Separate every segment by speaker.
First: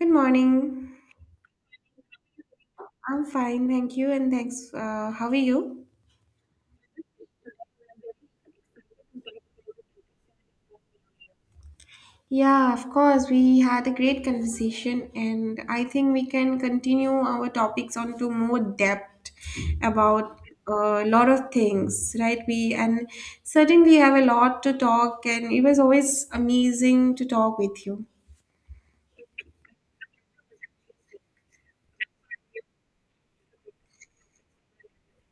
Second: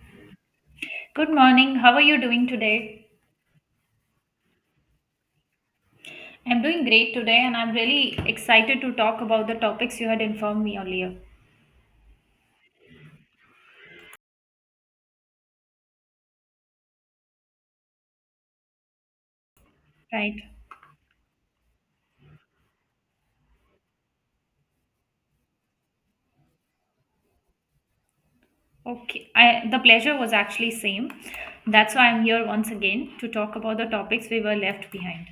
Speaker 1: Good morning.
Speaker 2: Good morning. How are you doing today?
Speaker 1: I'm fine, thank you, and thanks. How are you?
Speaker 2: I'm doing great today and I'm really excited to talk about the topics you had informed me earlier.
Speaker 1: Yeah, of course. We had a great conversation, and I think we can continue our topics on to more depth
Speaker 2: Right.
Speaker 1: about a lot of things, right? We and certainly have a lot to talk, and it was always amazing to talk with you.
Speaker 2: Okay. I the pleasure was actually same. That's why I'm here once again to talk about the topics we were left behind.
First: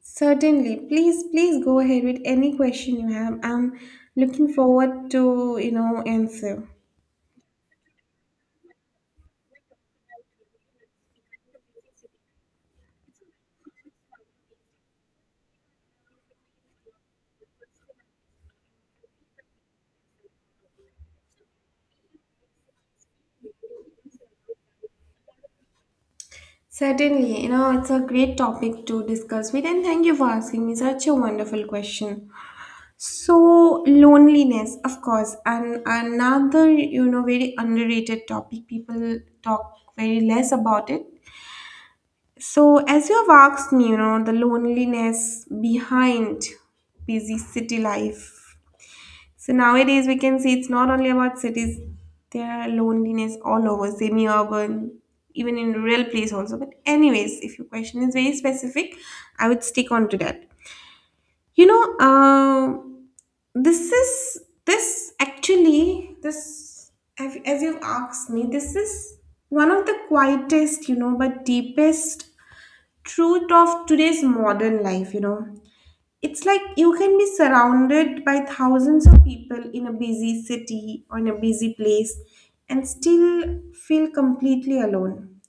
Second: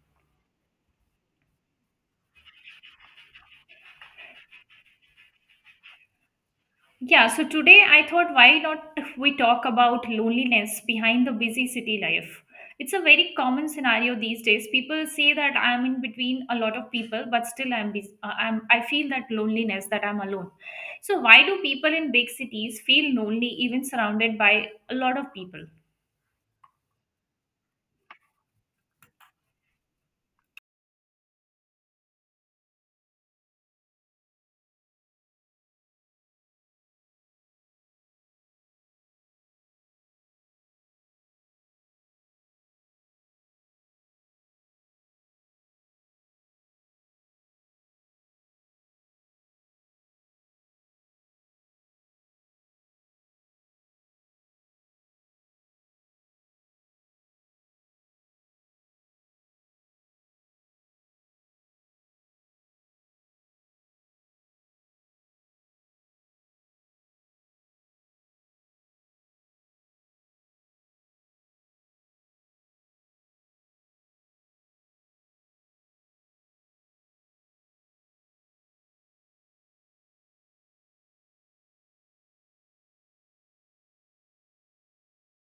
Speaker 1: Certainly, please, please go ahead with any question you have. I'm looking forward to answer.
Speaker 2: Yeah, so today I thought why not we talk about loneliness behind the busy city life. It's a very common scenario these days. People say that I'm in between a lot of people, but still I'm, bus- I'm I feel that loneliness that I'm alone. So why do people in big cities feel lonely even surrounded by a lot of people?
Speaker 1: Certainly, you know, it's a great topic to discuss with, and thank you for asking me such a wonderful question. So, loneliness, of course, and another, you know, very underrated topic. People talk very less about it. So, as you have asked me, you know, the loneliness behind busy city life, so nowadays we can see it's not only about cities, there are loneliness all over, semi-urban, even in rural place also. But anyways, if your question is very specific, I would stick on to that. You know, uh, this is this actually this as you've asked me, this is one of the quietest, you know, but deepest truth of today's modern life. You know, it's like you can be surrounded by thousands of people in a busy city or in a busy place and still feel completely alone.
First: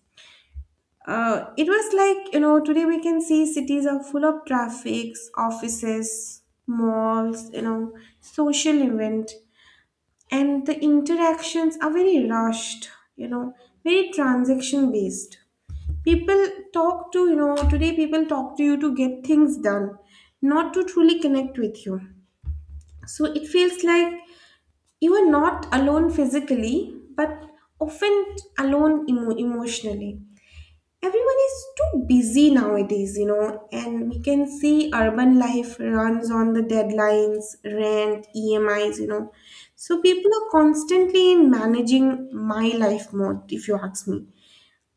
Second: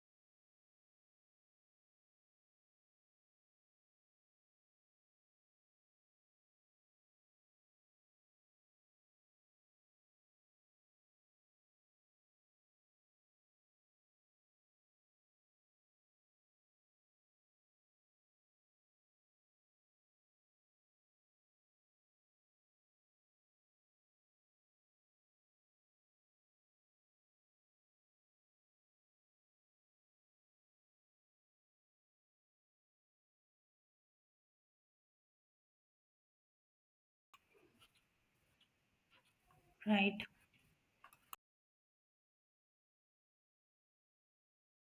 Speaker 1: It was like, you know, today we can see cities are full of traffics, offices, malls, you know, social event, and the interactions are very rushed, you know, very transaction based. People talk to, you know, today people talk to you to get things done, not to truly connect with you, so it feels like you are not alone physically, but often alone emotionally. Everyone is too busy nowadays, you know, and we can see urban life runs on the deadlines, rent, EMIs, you know. So
Speaker 2: Right,
Speaker 1: people are constantly in managing my life mode, if you ask me.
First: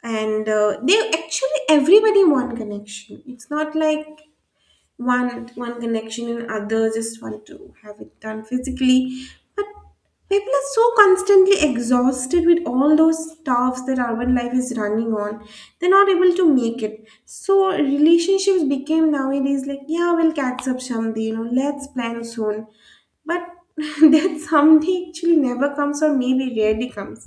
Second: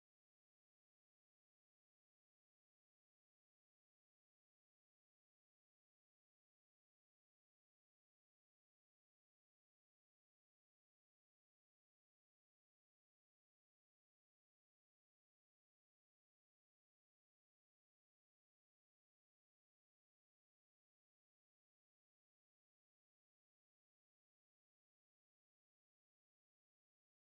Speaker 1: And they actually, everybody want connection. It's not like one connection and others just want to have it done physically, but people are so constantly exhausted with all those stuffs that urban life is running on, they're not able to make it. So relationships became nowadays like, yeah, we'll catch up someday, you know, let's plan soon, but that someday actually never comes, or maybe rarely comes.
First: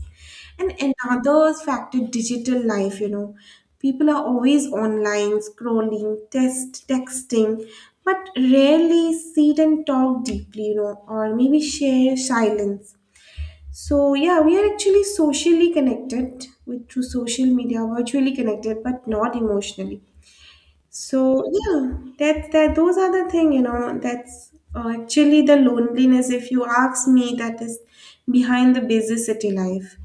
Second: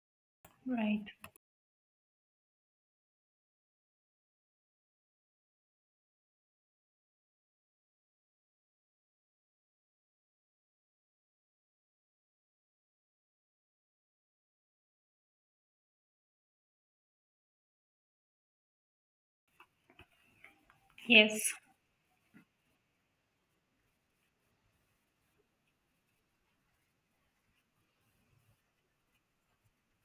Speaker 1: And
Speaker 2: right.
Speaker 1: another factor, digital life, you know. People are always online, scrolling, texting, but rarely sit and talk deeply, you know, or maybe share silence. So yeah, we are actually socially connected with through social media, virtually connected, but not emotionally. So
Speaker 2: Yes,
Speaker 1: yeah, that those are the thing, you know, that's actually the loneliness, if you ask me, that is behind the busy city life.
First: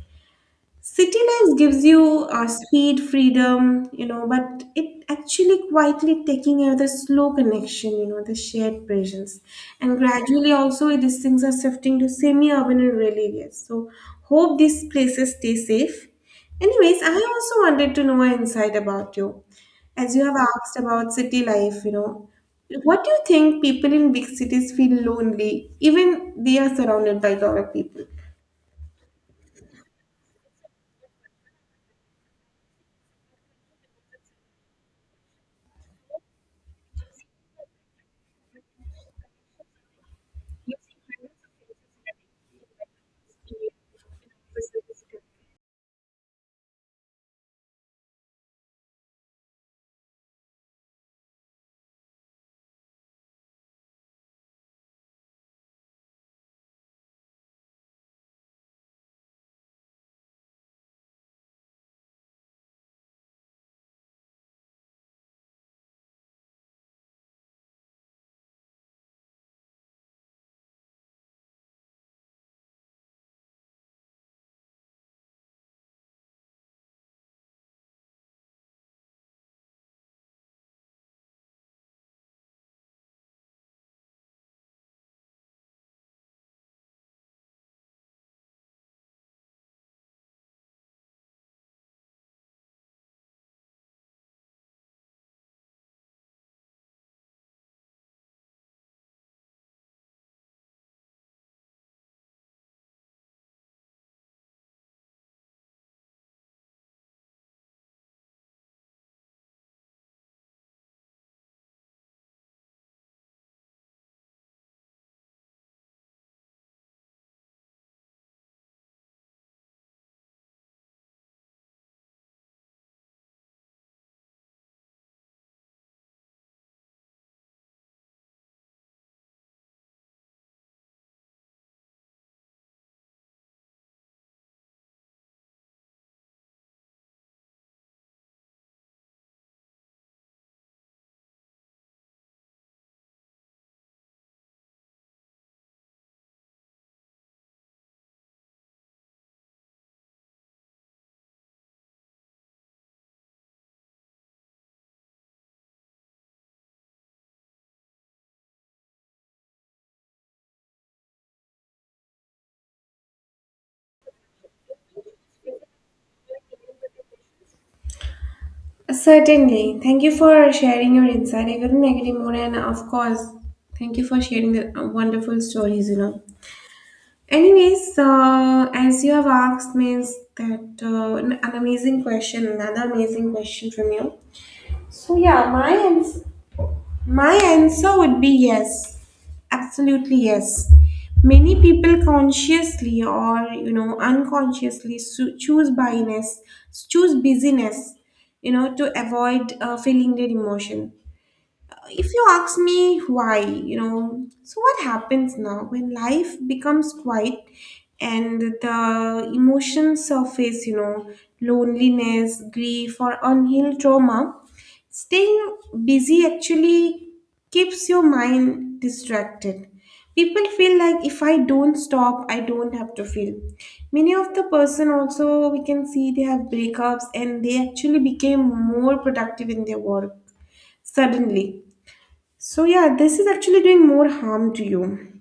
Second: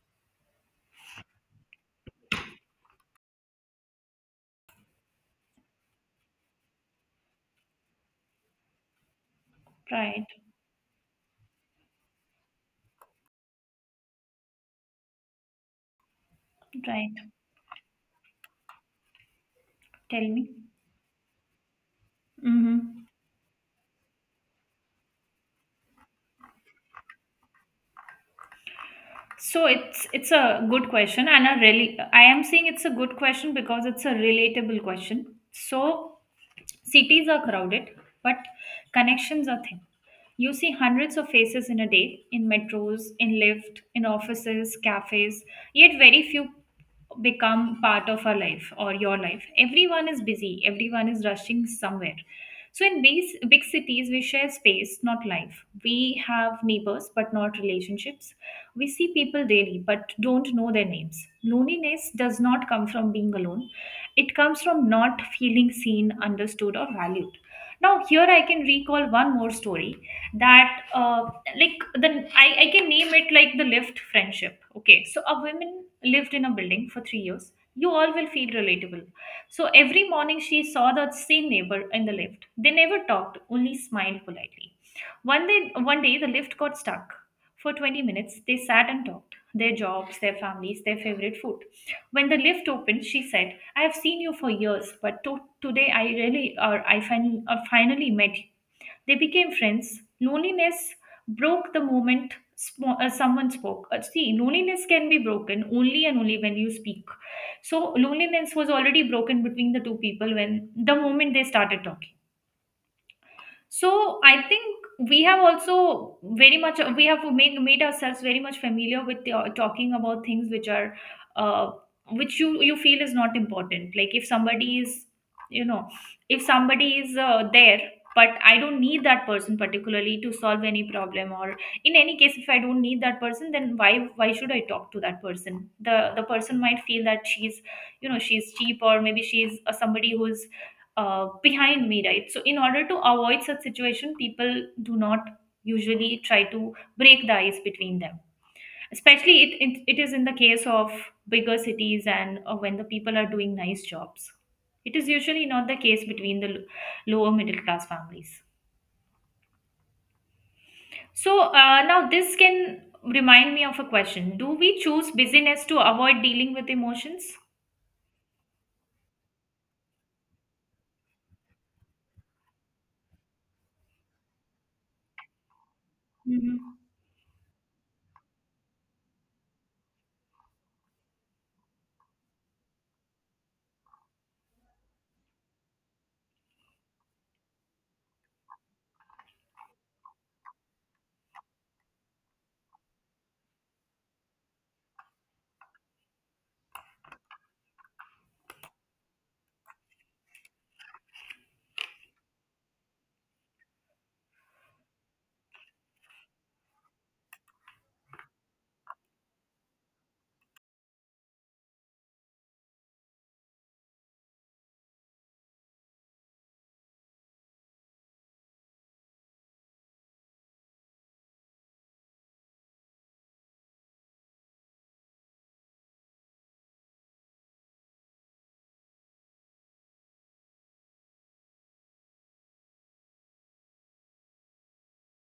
Speaker 1: City life gives you speed, freedom, you know, but it actually quietly taking away the slow connection, you know, the shared presence. And
Speaker 2: right,
Speaker 1: gradually also these things are shifting to semi-urban and rural areas. So hope these places stay safe. Anyways,
Speaker 2: right.
Speaker 1: I also wanted to know an insight about you. As you
Speaker 2: Tell
Speaker 1: have
Speaker 2: me.
Speaker 1: asked about city life, you know, what
Speaker 2: Mm-hmm.
Speaker 1: do you think people in big cities feel lonely, even they are surrounded by a lot of people?
Speaker 2: So it's a good question and a really I am saying it's a good question because it's a relatable question. So cities are crowded, but connections are thin. You see hundreds of faces in a day in metros, in lift, in offices, cafes, yet very few become part of our life or your life. Everyone is busy, everyone is rushing somewhere. So in big cities, we share space, not life. We have neighbors, but not relationships. We see people daily but don't know their names. Loneliness does not come from being alone, it comes from not feeling seen, understood, or valued. Now, here I can recall one more story that I can name it like the lift friendship. Okay, so a woman lived in a building for 3 years. You all will feel relatable. So every morning she saw the same neighbor in the lift. They never talked, only smiled politely. One day the lift got stuck. For 20 minutes, they sat and talked their jobs, their families, their favorite food. When the lift opened, she said, I have seen you for years, but today I really, or finally met you. They became friends. Loneliness broke the moment someone spoke. See, loneliness can be broken only and only when you speak. So, loneliness was already broken between the two people when the moment they started talking, so I think we have also very much we have made ourselves very much familiar with talking about things which are uh, which you feel is not important, like if somebody is, you know, if somebody is there, but I don't need that person particularly to solve any problem, or in any case if I don't need that person, then why should I talk to that person? The person might feel that she's, you know, she's cheap or maybe she's somebody who's behind me, right? So, in order to avoid such situation, people do not usually try to break the ice between them. Especially, it is in the case of bigger cities and when the people are doing nice jobs. It is usually not the case between the lower middle class families. So, now this can remind me of a question: do we choose busyness to avoid dealing with emotions?
Speaker 1: Certainly. Thank you for sharing your insight. I couldn't agree more. And of course, thank you for sharing the wonderful stories, you know.
Speaker 2: Mhm.
Speaker 1: Anyways, so as you have asked me is that an amazing question, another amazing question from you. So yeah, my answer would be yes, absolutely yes. Many people consciously or you know unconsciously choose busyness, you know, to avoid feeling their emotion. If you ask me why, you know, so what happens now when life becomes quiet and the emotions surface, you know, loneliness, grief, or unhealed trauma, staying busy actually keeps your mind distracted. People feel like if I don't stop, I don't have to feel. Many of the person also we can see they have breakups and they actually became more productive in their work suddenly, so yeah, this is actually doing more harm to you.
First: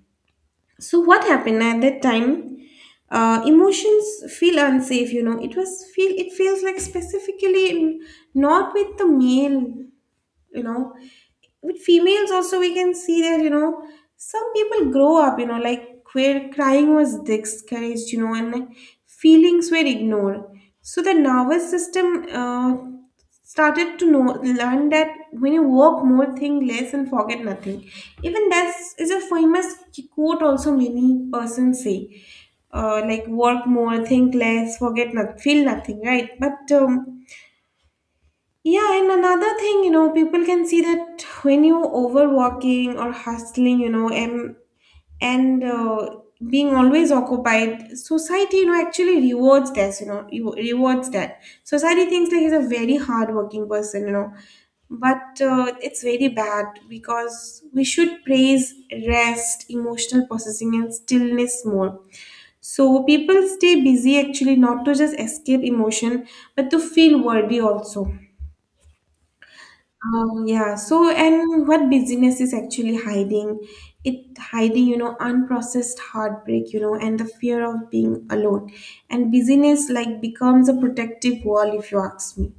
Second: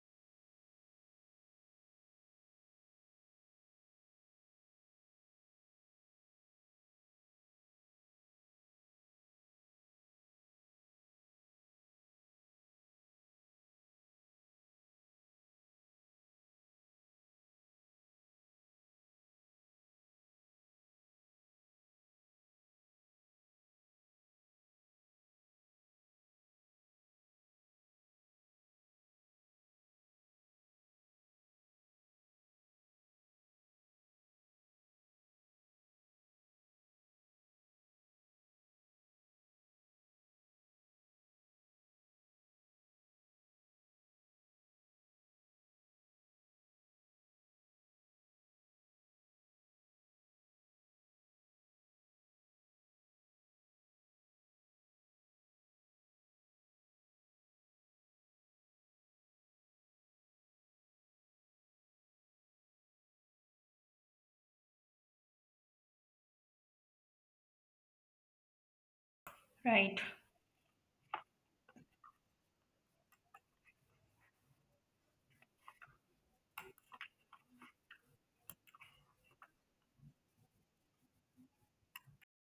Speaker 1: So, what happened at that time? Emotions feel unsafe, you know. It feels like specifically not with the male, you know, with females also we can see that, you know, some people grow up, you know, like where crying was discouraged, you know, and feelings were ignored. So the nervous system started to know learn that when you work more think less and forget nothing, even that's a famous quote also many persons say, like work more think less forget not feel nothing, right? But yeah, and another thing, you know, people can see that when you overworking or hustling, you know, and and uh, being always occupied, society, you know, actually rewards this, you know, rewards that. Society thinks like he's a very hardworking person, you know, but it's very bad because we should praise rest, emotional processing, and stillness more. So people stay busy actually not to just escape emotion, but to feel worthy also.
Speaker 2: Right,
Speaker 1: Yeah. So, and what busyness is actually hiding? It hiding, you know, unprocessed heartbreak, you know, and the fear of being alone. And busyness like becomes a protective wall, if you ask me.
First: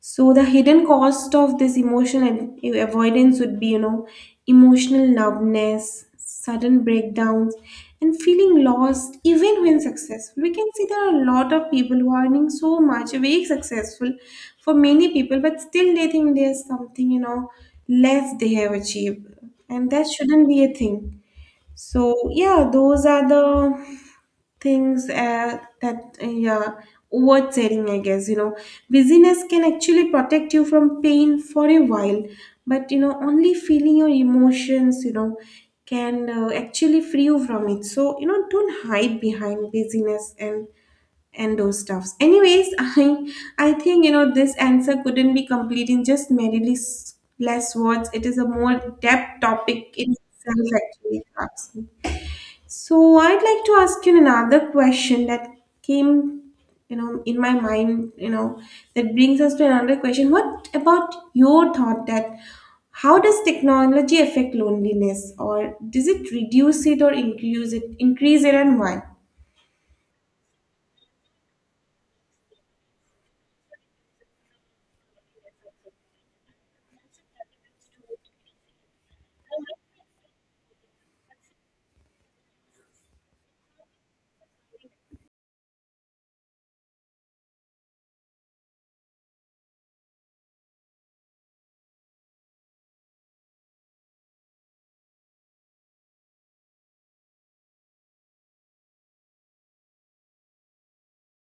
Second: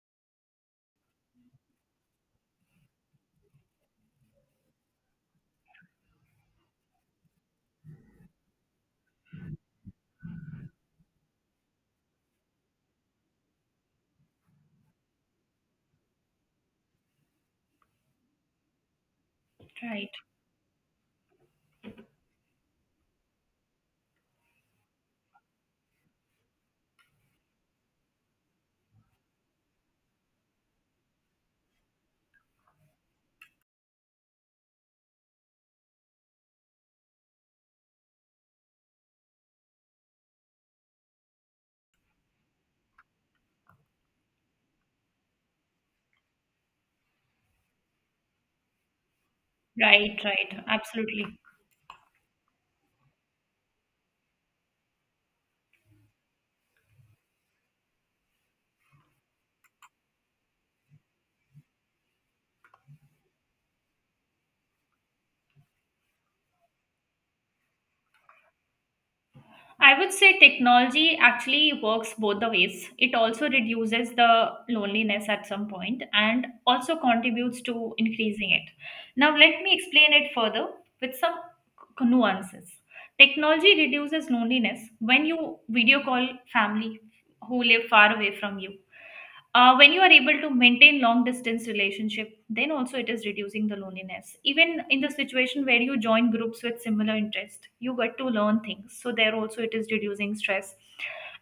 Speaker 1: So the hidden cost of this emotional avoidance would be, you know, emotional numbness, sudden breakdowns, and feeling lost even when successful. We can see there are a lot of people who are earning so much, very successful for many people, but still they think there's something, you know, less they have achieved. And that
Speaker 2: right,
Speaker 1: shouldn't be a thing. So yeah, those are the things that yeah, oversetting I guess, you know, busyness can actually protect you from pain for a while, but you know only feeling your emotions, you know, can actually free you from it. So you know, don't hide behind busyness and those stuffs anyways. I think, you know, this answer couldn't be complete in just merely less words. It is a more depth topic in
Speaker 2: right, right.
Speaker 1: itself actually, if
Speaker 2: Absolutely.
Speaker 1: you ask me. So I'd like to ask you another question that came, you know, in my mind, you know, that brings us to another question. What about your thought that how does technology affect loneliness, or does it reduce it or increase it, and why?
Speaker 2: I would say technology actually works both the ways. It also reduces the loneliness at some point and also contributes to increasing it. Now, let me explain it further with some nuances. Technology reduces loneliness when you video call family who live far away from you, when you are able to maintain long distance relationship, then also it is reducing the loneliness. Even in the situation where you join groups with similar interest, you get to learn things, so there also it is reducing stress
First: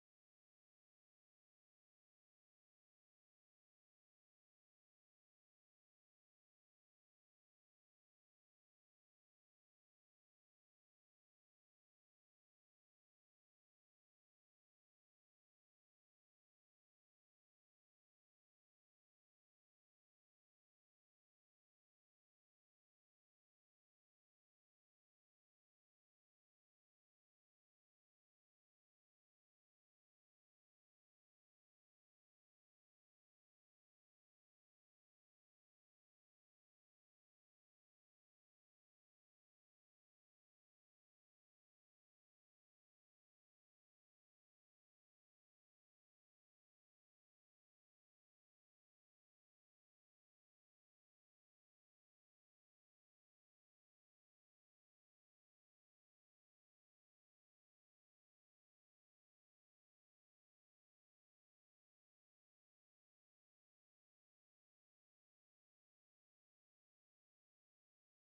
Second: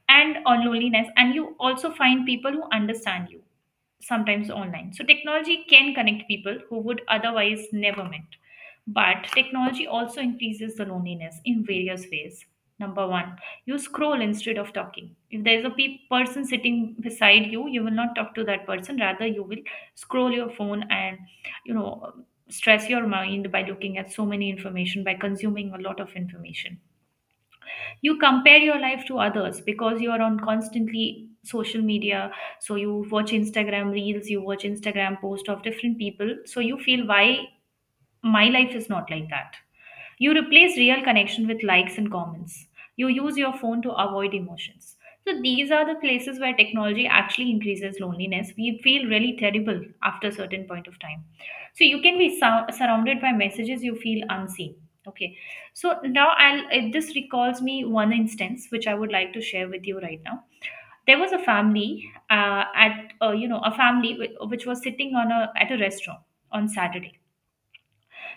Speaker 2: and on loneliness, and you also find people who understand you sometimes online. So technology can connect people who would otherwise never met. But technology also increases the loneliness in various ways. Number one, you scroll instead of talking. If there's a person sitting beside you, you will not talk to that person, rather you will scroll your phone and, you know, stress your mind by looking at so many information, by consuming a lot of information. You compare your life to others because you are on constantly social media. So you watch Instagram reels, you watch Instagram post of different people, so you feel why my life is not like that. You replace real connection with likes and comments. You use your phone to avoid emotions. So these are the places where technology actually increases loneliness. We feel really terrible after a certain point of time. So you can be surrounded by messages, you feel unseen. Okay. So now this recalls me one instance which I would like to share with you right now. There was a family at you know, a family which was sitting on a at a restaurant on Saturday.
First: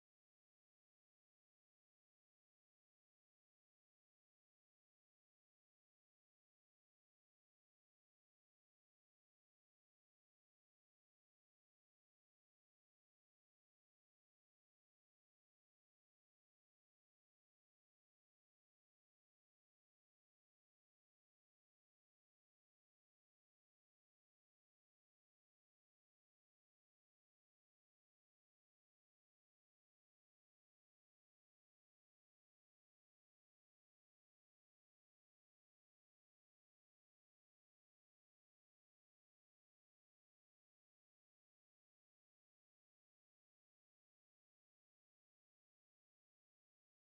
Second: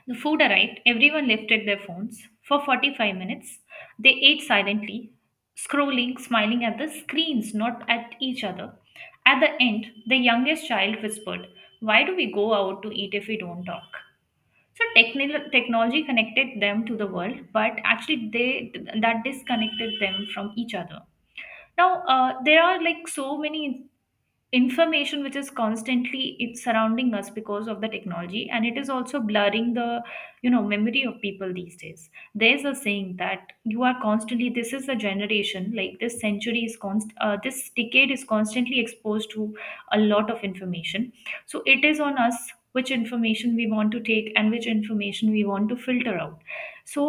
Speaker 2: The food arrived, everyone lifted their phones. For 45 minutes, they ate silently, scrolling, smiling at the screens, not at each other. At the end, the youngest child whispered, why do we go out to eat if we don't talk? So technil technology connected them to the world, but actually they that disconnected them from each other. Now there are like so many information which is constantly it's surrounding us because of the technology, and it is also blurring the, you know, memory of people these days. There's a saying that you are constantly, this is a generation, like this century is const this decade is constantly exposed to a lot of information. So it is on us which information we want to take and which information we want to filter out. So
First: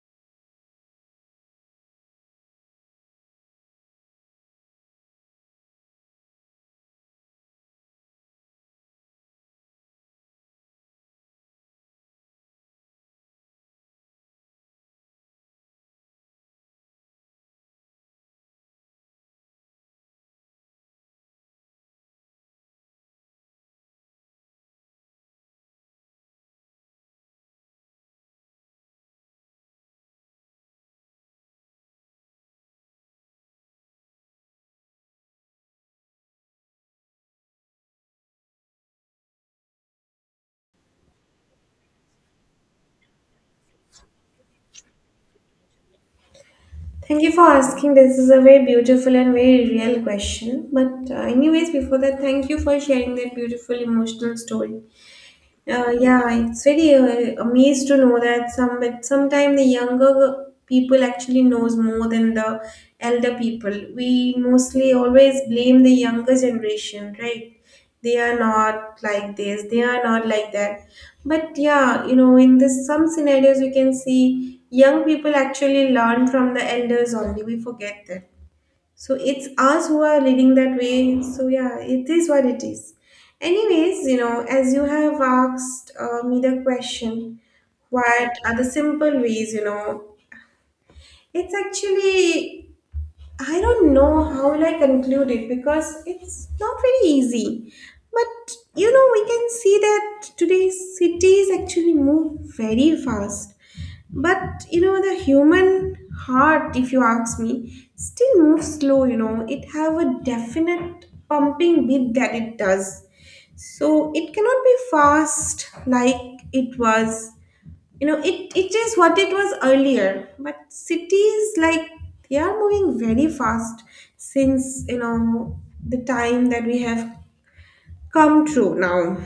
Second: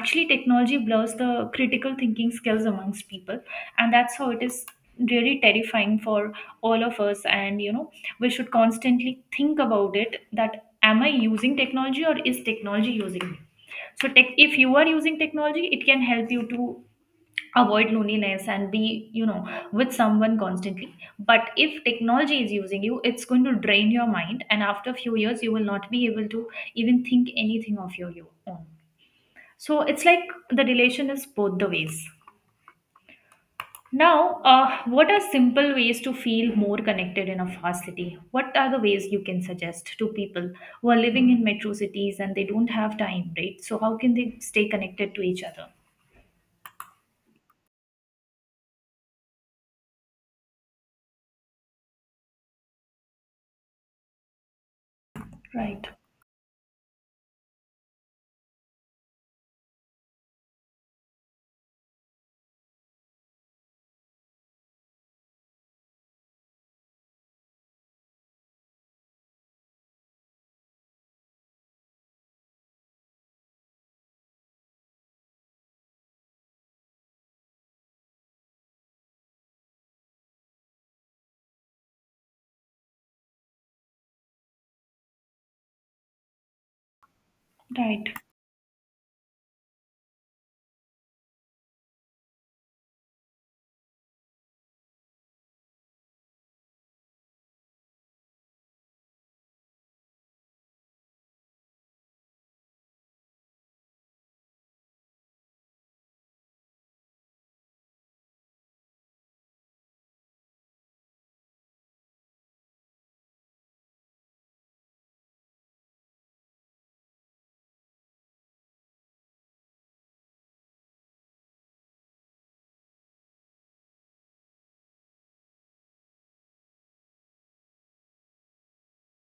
Speaker 2: actually technology blurs the critical thinking skills amongst people, and that's how it is really terrifying for all of us. And you know, we should constantly think about it, that am I using technology or is technology using me? So tech, if you are using technology, it can help you to avoid loneliness and be, you know, with someone constantly. But if technology is using you, it's going to drain your mind, and after a few years you will not be able to even think anything of your own. So it's like the relation is both the ways. Now, what are simple ways to feel more connected in a fast city? What are the ways you can suggest to people who are living in metro cities and they don't have time, right? So, how can they stay connected to each other?
Speaker 1: Thank you for asking. This is a very beautiful and very real question. But anyways, before that, thank you for sharing that beautiful emotional story.
Speaker 2: Right,
Speaker 1: Yeah, it's very amazed to know that some but sometime the younger people actually knows more than the elder people. We mostly always blame the younger generation, right? They are not like this, they are not like that. But yeah, you know, in this some scenarios we can see young people actually learn from the elders only. We forget that. So it's us who are leading that way. So yeah, it is what it is. Anyways, you know, as you have asked me the question,
Speaker 2: right,
Speaker 1: what are the simple ways, you know? It's actually, I don't know how will I conclude it because it's not very easy. But you know, we can see that today's cities actually move very fast, but you know the human heart, if you ask me, still moves slow, you know. It have a definite pumping beat that it does. So it cannot be fast like it was. You know, it is what it was earlier. But cities like they are moving very fast since you know the time that we have come through now.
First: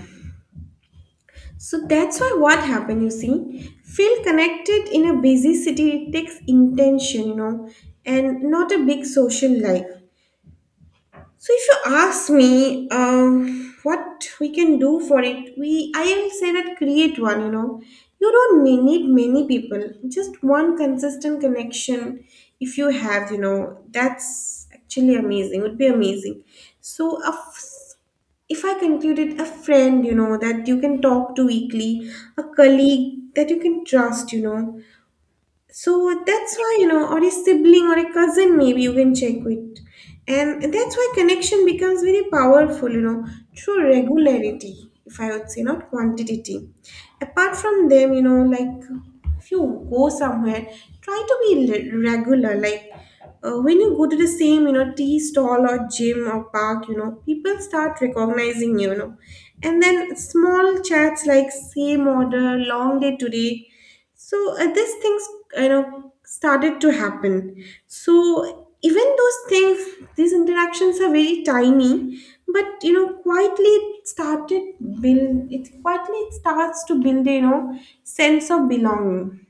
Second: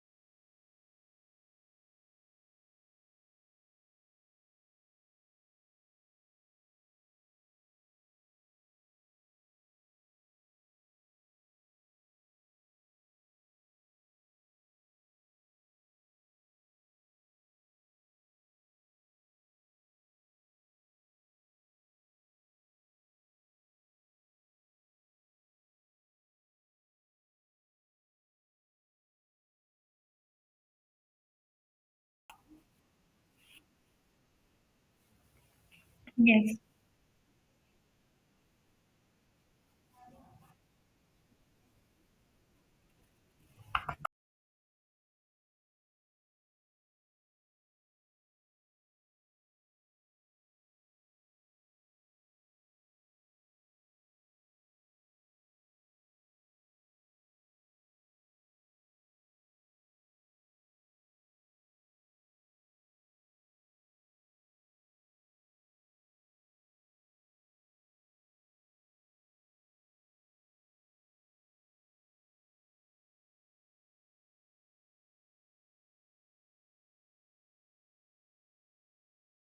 Speaker 1: So that's why what happened, you see, feel connected in a busy city takes intention, you know, and not a big social life. So if you ask me, what we can do for it, we I will say that create one. You know, you don't need many people, just one consistent connection. If you have, you know, that's actually amazing. Would be amazing. So if I concluded, a friend, you know, that you can talk to weekly, a colleague that you can trust, you know, so that's
Speaker 2: yes,
Speaker 1: why, you know, or a sibling or a cousin, maybe you can check with. And that's why connection becomes very powerful, you know, through regularity, if I would say, not quantity. Apart from them, you know, like if you go somewhere, try to be regular. Like when you go to the same, you know, tea stall or gym or park, you know, people start recognizing you, you know. And then small chats like same order, long day today, so these things, you know, started to happen. So even those things, these interactions are very tiny, but you know, quietly it started build. It quietly it starts to build, you know, sense of belonging.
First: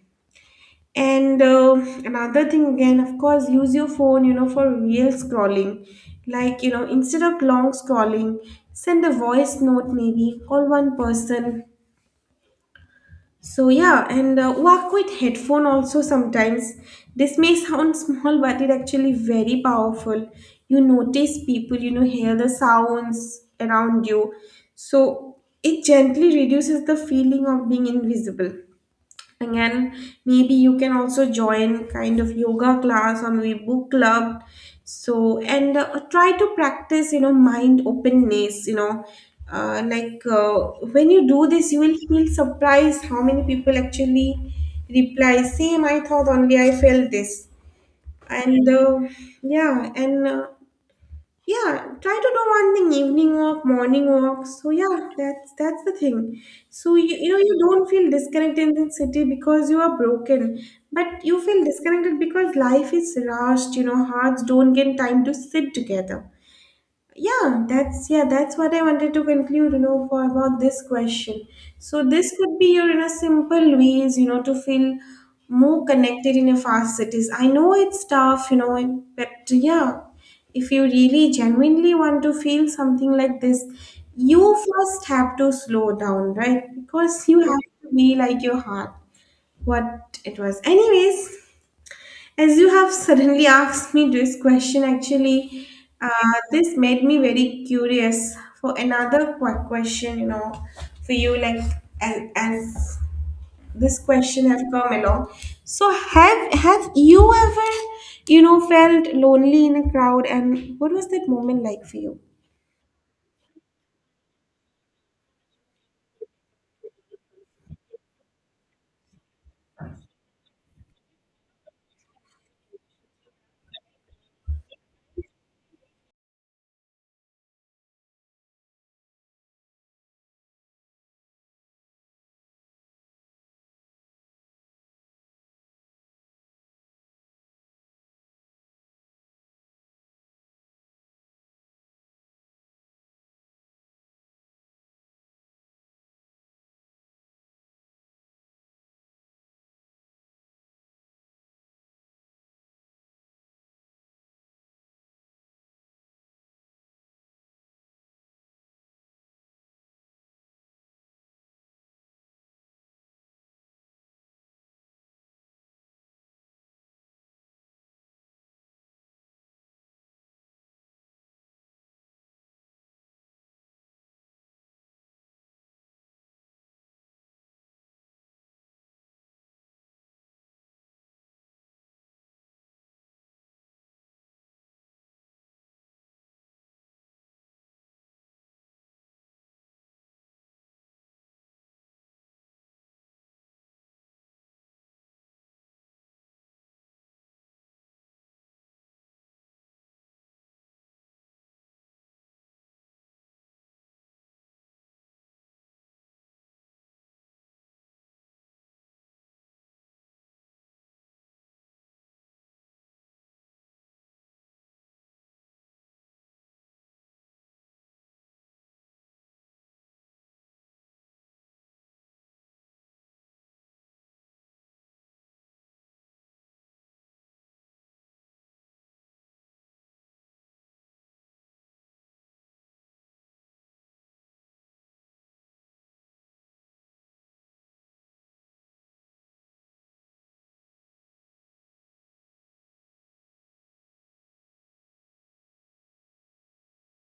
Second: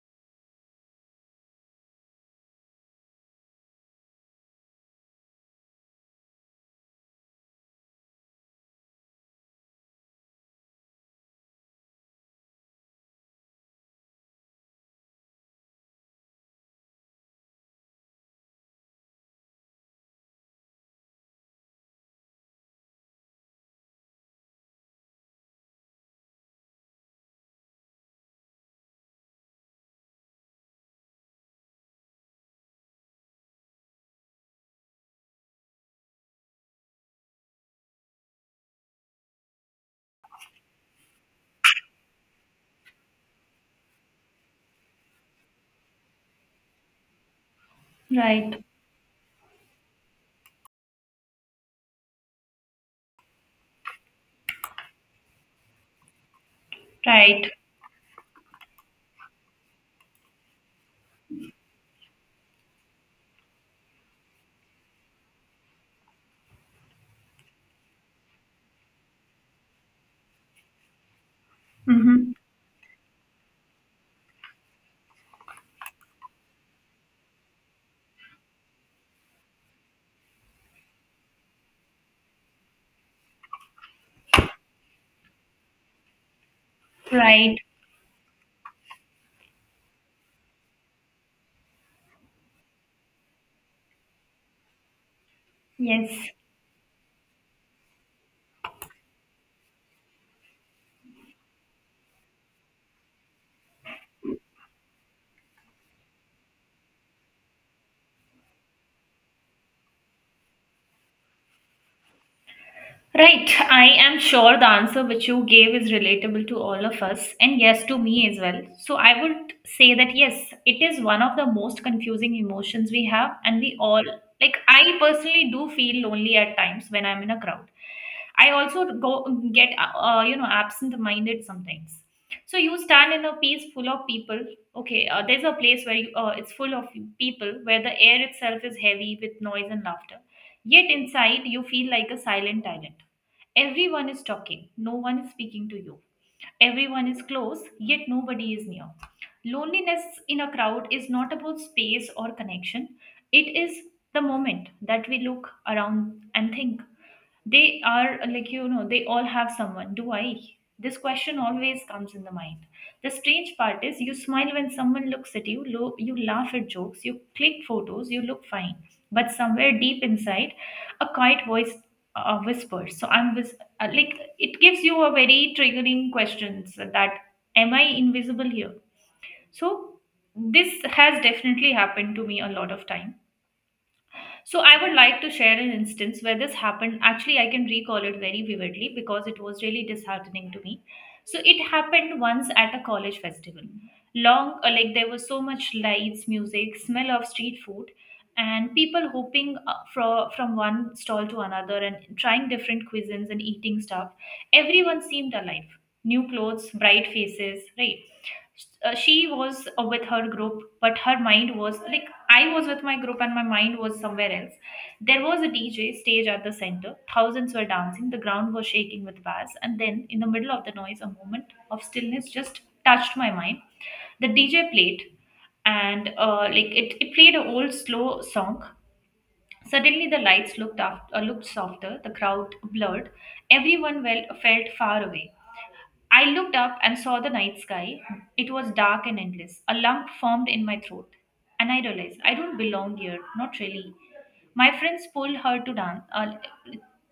Speaker 1: And another thing, again, of course, use your phone, you know, for real scrolling. Like you know, instead of long scrolling, send a voice note maybe. Call one person so yeah, and walk with headphone also sometimes. This may sound small, but it actually very powerful. You notice people, you know, hear the sounds around you. So it gently reduces the feeling of being invisible. Again, maybe you can also join kind of yoga class or maybe book club. So, and try to practice, you know, mind openness, you know. Uh, like uh, when you do this, you will feel surprised how many people actually reply, same, I thought only I felt this.
Speaker 2: right,
Speaker 1: And yeah, and Yeah, try to do one thing, evening walk, morning walk. So yeah, that's the thing. So you know,
Speaker 2: right,
Speaker 1: you don't feel disconnected in the city because you are broken, but you feel disconnected because life is rushed, you know. Hearts don't get time to sit together. Yeah, that's what I wanted to conclude, you know, for about this question. So
Speaker 2: mm-hmm.
Speaker 1: this could be your in a simple ways, you know, to feel more connected in a fast cities. I know it's tough, you know, but yeah, if you really genuinely want to feel something like this, you first have to slow down, right? Because you
Speaker 2: Right,
Speaker 1: have to be like your heart, what it was. Anyways, as you have suddenly asked me this question, actually,
Speaker 2: yes.
Speaker 1: this made me very curious for another question, you know, for you, like as this question has come along. So, have you ever, you know, felt lonely in a crowd, and what was that moment like for you?
Speaker 2: Right. I am sure the answer which you gave is relatable to all of us, and yes, to me as well. So, I would say that yes, it is one of the most confusing emotions we have, and we all like. I personally do feel lonely at times when I'm in a crowd. I also go get you know, absent-minded sometimes. So you stand in a place full of people. Okay, there's a place where it's full of people where the air itself is heavy with noise and laughter. Yet inside, you feel like a silent island. Everyone is talking, no one is speaking to you. Everyone is close, yet nobody is near. Loneliness in a crowd is not about space or connection, it is the moment that we look around and think they are, you know, they all have someone, do I? This question always comes in the mind. The strange part is you smile when someone looks at you, you laugh at jokes, you click photos, you look fine, but somewhere deep inside a quiet voice whispers. So I'm vis- like It gives you a very triggering questions that am I invisible here? So this has definitely happened to me a lot of time, so I would like to share an instance where this happened. Actually, I can recall it very vividly because it was really disheartening to me. So it happened once at a college festival. Long, like There was so much lights, music, smell of street food, and people hopping from one stall to another and trying different cuisines and eating stuff. Everyone seemed alive, new clothes, bright faces, right? She was with her group, but her mind was like I was with my group and my mind was somewhere else. There was a DJ stage at the center. Thousands were dancing. The ground was shaking with bass. And then, in the middle of the noise, a moment of stillness just touched my mind. The DJ played, and it played an old slow song. Suddenly, the lights looked softer. The crowd blurred. Everyone felt far away. I looked up and saw the night sky. It was dark and endless. A lump formed in my throat, and I realized I don't belong here, not really. My friends pulled her to dance. Uh,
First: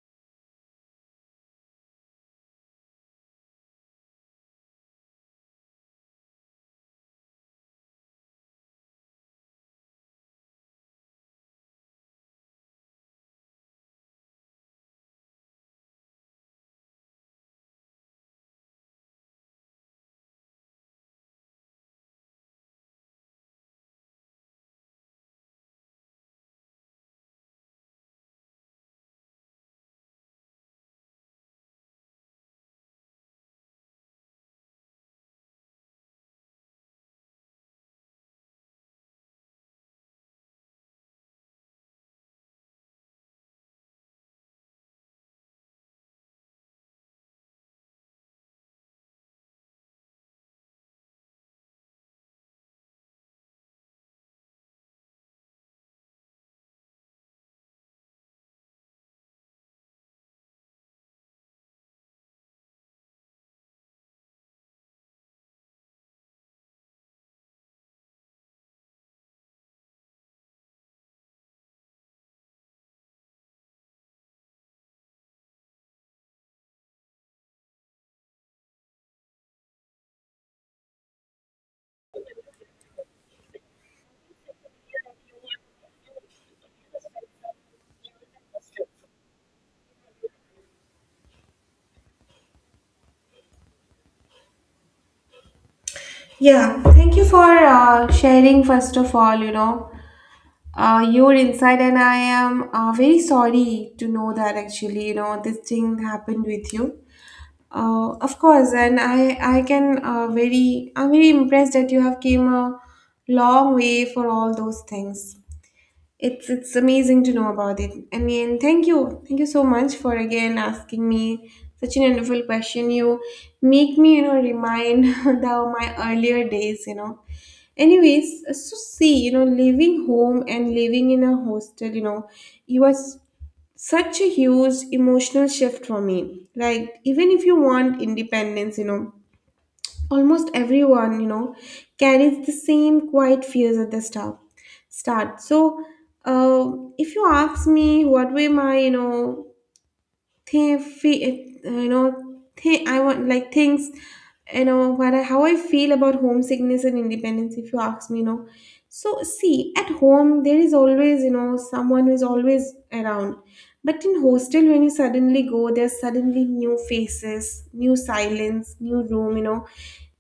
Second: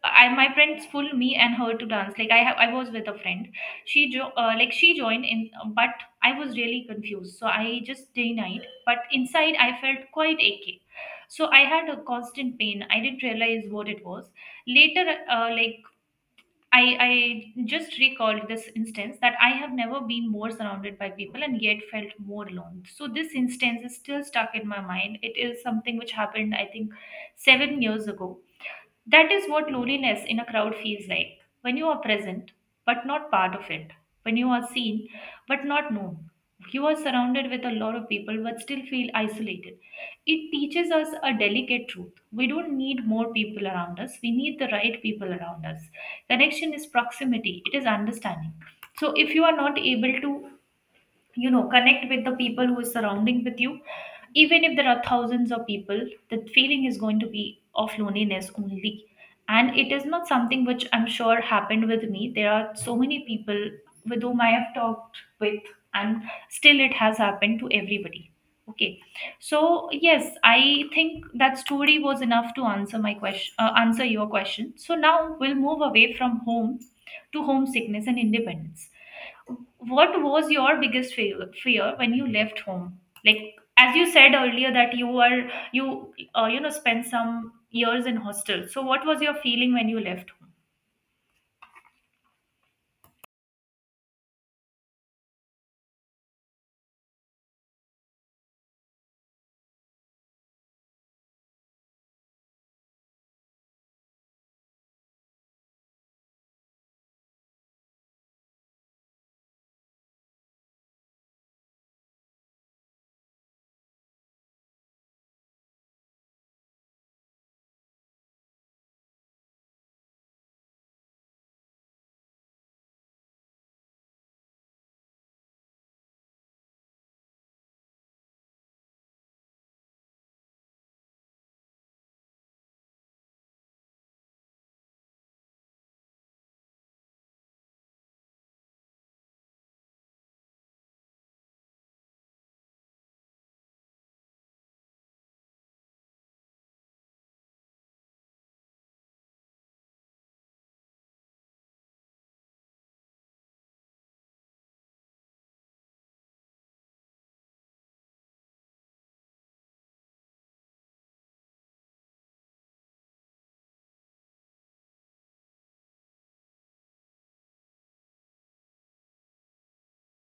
Speaker 2: my friends pulled me and her to dance. I was with a friend. She, jo- like she joined in, but I was really confused. So I just denied. But inside, I felt quite achy. So I had a constant pain. I didn't realize what it was. Later, uh, like I, I just recalled this instance that I have never been more surrounded by people and yet felt more alone. So, this instance is still stuck in my mind. It is something which happened, I think, seven years ago. That is what loneliness in a crowd feels like when you are present but not part of it, when you are seen but not known. You are surrounded with a lot of people but still feel isolated. It teaches us a delicate truth. We don't need more people around us; we need the right people around us. Connection is proximity; it is understanding. So, if you are not able to connect with the people who is surrounding with you, even if there are thousands of people, the feeling is going to be of loneliness only. And it is not something which I'm sure happened with me. There are so many people with whom I have talked with, and still it has happened to everybody. Okay, so yes, I think that story was enough to answer my question, answer your question. So now we'll move away from home to homesickness and independence. What was your biggest fear when you left home? Like, as you said earlier, that you were you you know spent some years in hostel, so what was your feeling when you left home?
Speaker 1: Yeah, thank you for sharing, first of all, you know, your insight, and I am very sorry to know that actually, you know, this thing happened with you. Of course, and I can very I'm very impressed that you have came a long way for all those things. It's amazing to know about it. I mean, thank you so much for again asking me such an wonderful question. You make me you know remind the my earlier days. You know, anyways, so see you know leaving home and living in a hostel. You know, you was such a huge emotional shift for me, like even if you want independence, you know, almost everyone, you know, carries the same quiet fears at the start. So uh, if you ask me what were my, you know, they feel, you know, they, I want like things, you know, what I, how I feel about homesickness and independence, if you ask me, you know. So, see, at home, there is always, you know, someone who is always around. But in hostel, when you suddenly go, there's suddenly new faces, new silence, new room, you know.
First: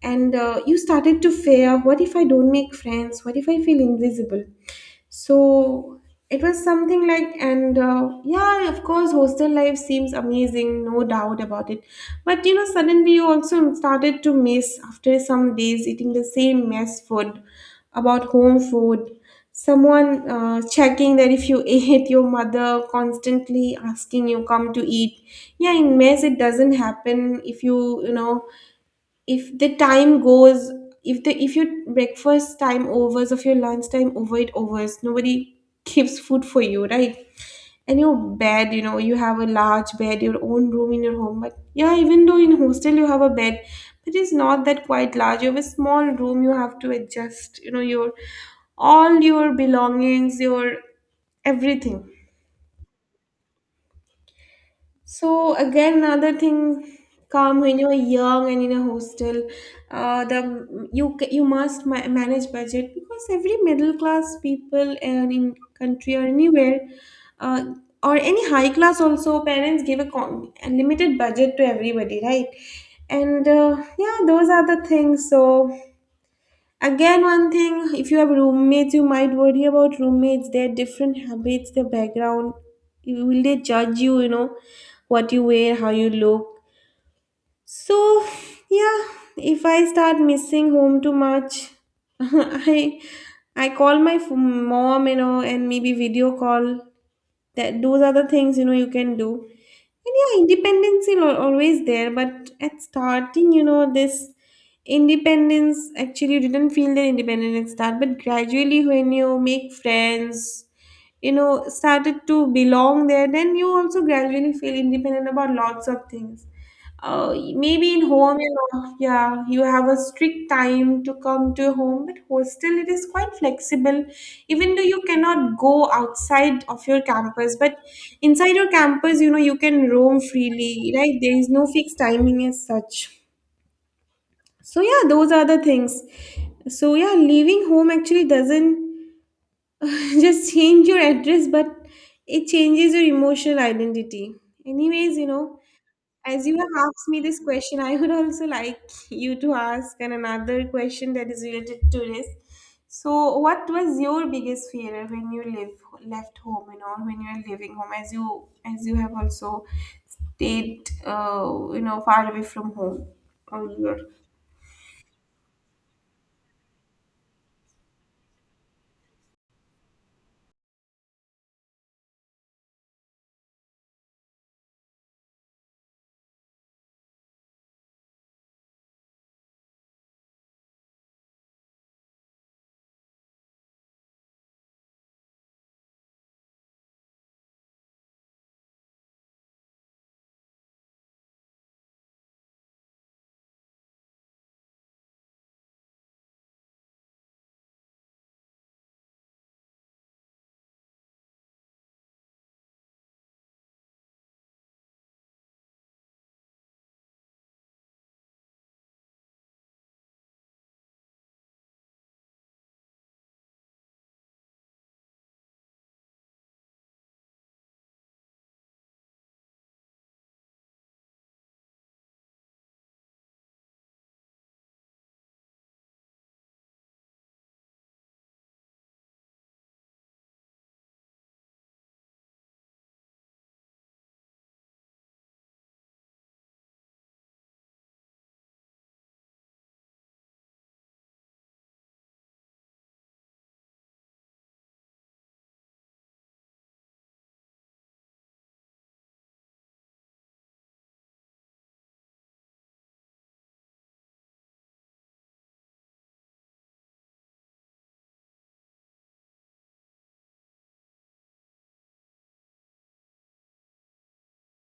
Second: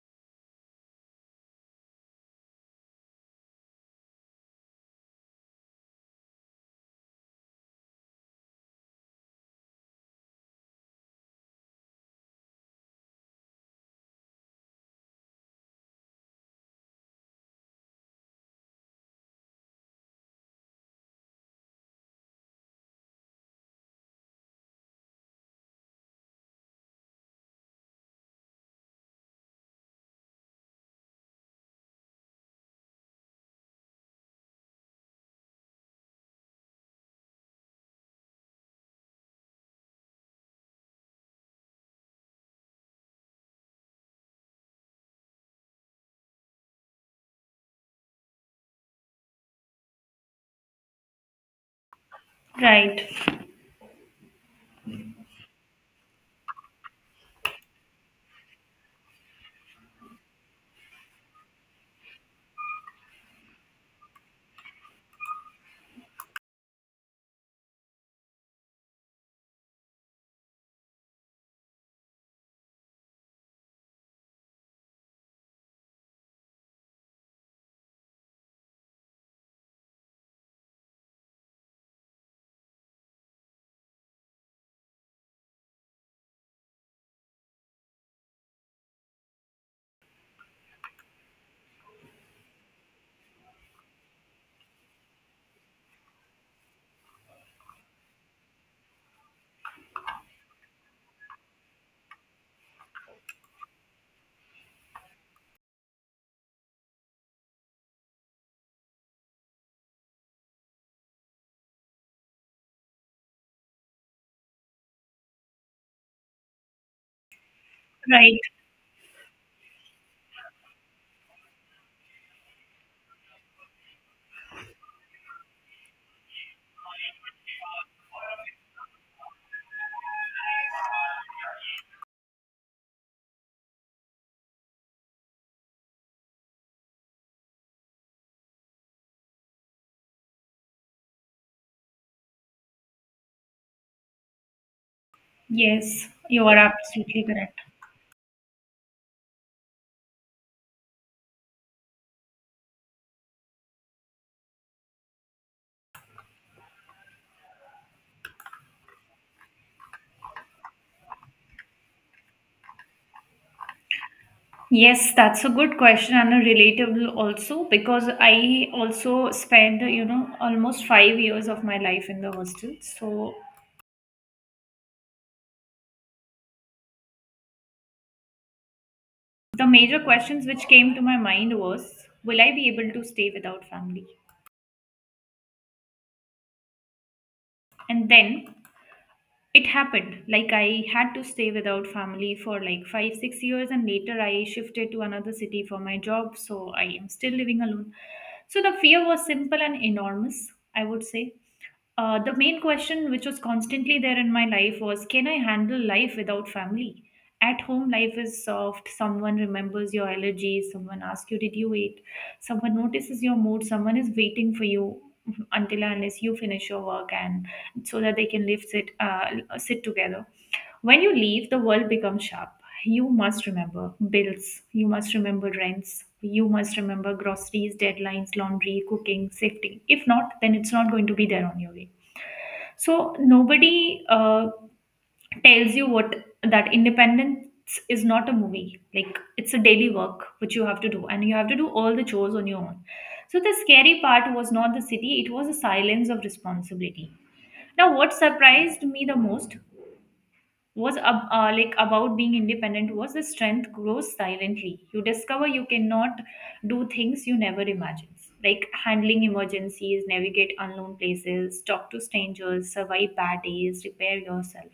Speaker 1: And You started to fear, what if I don't make friends? What if I feel invisible? So it was something like, and yeah, of course, hostel life seems amazing, no doubt about it. But you know, suddenly you also started to miss, after some days eating the same mess food, about home food. Someone checking that if you ate, your mother constantly asking you come to eat. Yeah, in mess it doesn't happen. If you, you know, if the time goes, if your breakfast time overs of your lunch time over, it overs, nobody keeps food for you, right? And your bed, you know, you have a large bed, your own room in your home, but yeah, even though in hostel you have a bed, but it's not that quite large. You have a small room, you have to adjust, you know, your all your belongings, your everything.
Speaker 2: Right.
Speaker 1: So again, another thing come when you're young and in a hostel, the you you must manage budget, because every middle class people and in country or anywhere, uh, or any high class also, parents give a, a limited budget to everybody, right? And Yeah, those are the things. So again, one thing, if you have roommates, you might worry about roommates, their different habits, their background. Will they judge you, you know, what you wear, how you look? So, yeah, if I start missing home too much, I I call my mom, you know, and maybe video call. That those are the things, you know, you can do. And yeah, independence is always there, but at starting, you know, this independence actually you didn't feel the independence at start, but gradually when you make friends, you know, started to belong there, then you also gradually feel independent about lots of things. Uh, maybe in home,
Speaker 2: Right.
Speaker 1: you know, yeah, you have a strict time to come to your home, but hostel it is quite flexible. Even though you cannot go outside of your campus, but inside your campus, you know, you can roam freely, right? There is no fixed timing as such. So yeah, those are the things. So yeah, leaving home actually doesn't just change your address, but it changes your emotional identity. Anyways, you know,
Speaker 2: Yes,
Speaker 1: as
Speaker 2: you are
Speaker 1: you have asked me
Speaker 2: absolutely
Speaker 1: this
Speaker 2: correct.
Speaker 1: question, I would also like you to ask an another question that is related to this. So, what was your biggest fear when you live left home, you know, when you are living home, as you have also stayed, you know, far away from home earlier?
Speaker 2: Yes, that's a good question and a relatable also, because I also spent, you know, almost 5 years of my life in the hostel. So the major questions which came to my mind was, will I be able to stay without family? And then it happened, like I had to stay without family for like 5-6 years, and later I shifted to another city for my job, so I am still living alone. So the fear was simple and enormous, I would say. The main question, which was constantly there in my life, was, can I handle life without family? At home, life is soft. Someone remembers your allergies. Someone asks you, did you eat? Someone notices your mood. Someone is waiting for you until and unless you finish your work, and so that they can live sit sit together. When you leave, the world becomes sharp. You must remember bills, you must remember rents, you must remember groceries, deadlines, laundry, cooking, safety. If not, then it's not going to be there on your way. So nobody tells you what, that independence is not a movie. Like, it's a daily work which you have to do, and you have to do all the chores on your own. So the scary part was not the city; it was the silence of responsibility. Now, what surprised me the most was about being independent was the strength grows silently. You discover you cannot do things you never imagined, like handling emergencies, navigate unknown places, talk to strangers, survive bad days, repair yourself.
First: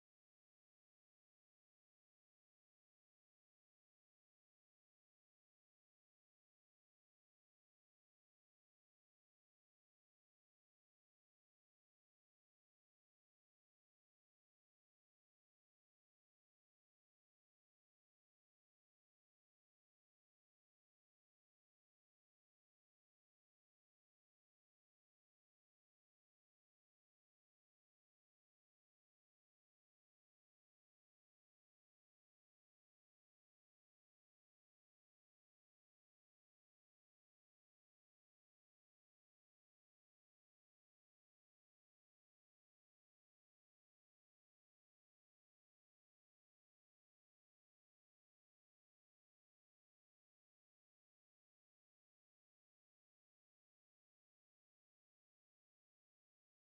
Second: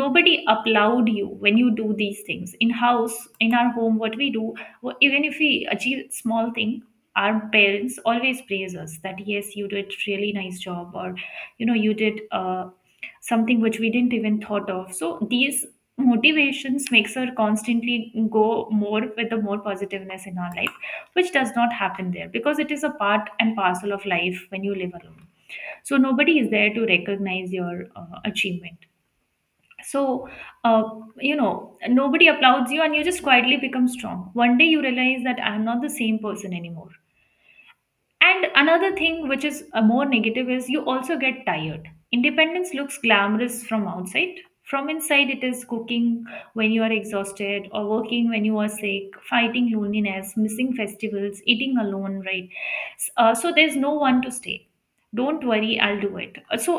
Speaker 2: Nobody applaud you when you do these things. In house, in our home, what we do, even if we achieve small thing, our parents always praise us that yes, you did really nice job, or you did something which we didn't even thought of. So these motivations makes her constantly go more with the more positiveness in our life, which does not happen there, because it is a part and parcel of life when you live alone. So nobody is there to recognize your achievement. So, uh, nobody applauds you, and you just quietly become strong. One day you realize that I am not the same person anymore. And another thing which is a more negative is, you also get tired. Independence looks glamorous from outside. From inside, it is cooking when you are exhausted, or working when you are sick, fighting loneliness, missing festivals, eating alone, right? So there's no one to stay, don't worry, I'll do it. So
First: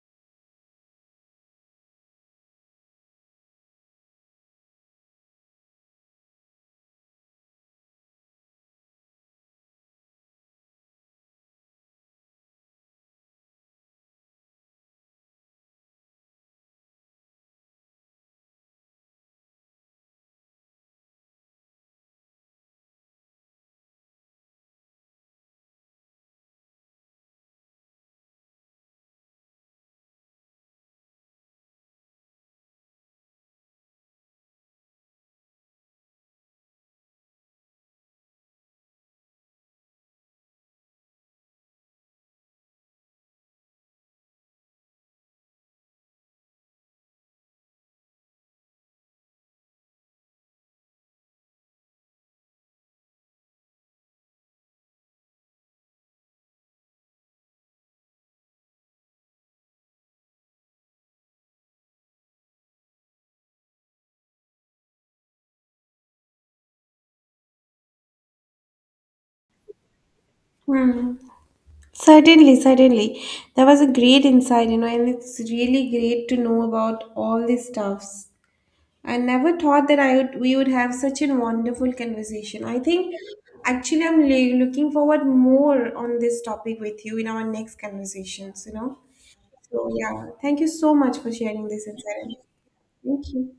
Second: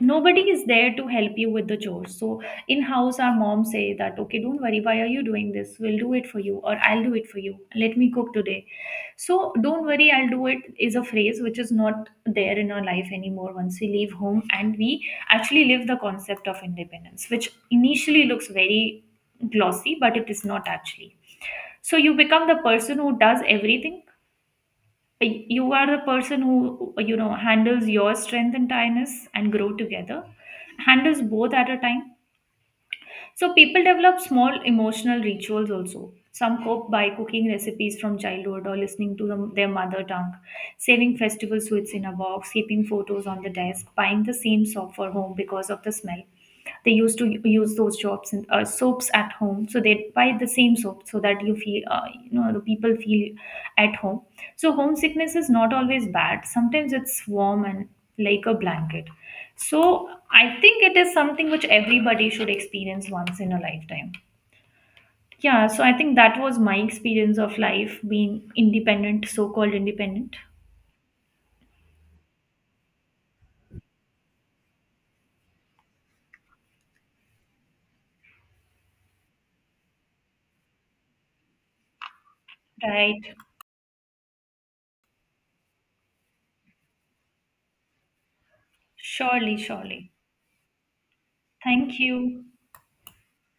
Speaker 2: nobody is there to help you with the chores. So in house, our mom say that okay, don't worry, why are you doing this, we'll do it for you, or I'll do it for you, let me cook today. So don't worry, I'll do it is a phrase which is not there in our life anymore, once we leave home and we actually live the concept of independence, which initially looks very glossy, but it is not actually. So you become the person who does everything. You are the person who, you know, handles your strength and tiredness and grow together, handles both at a time. So people develop small emotional rituals also. Some cope by cooking recipes from childhood, or listening to them, their mother tongue, saving festival sweets in a box, keeping photos on the desk, buying the same soap for home because of the smell. They used to use those jobs and soaps at home, so they buy the same soap so that you feel, the people feel at home. So homesickness is not always bad. Sometimes it's warm and like a blanket. So I think it is something which everybody should experience once in a lifetime. Yeah, so I think that was my experience of life being independent, so called independent.
Speaker 1: Hmm. Certainly, certainly. That was a great insight, you know, and it's really great to know about all these stuffs. I never thought that I would we would have such a wonderful conversation. I think
Speaker 2: Right.
Speaker 1: actually I'm looking forward more on this topic with you in our next conversations, you know.
Speaker 2: Surely,
Speaker 1: So
Speaker 2: surely.
Speaker 1: yeah, thank you so much for sharing this
Speaker 2: Thank
Speaker 1: insight.
Speaker 2: you.
Speaker 1: Thank you.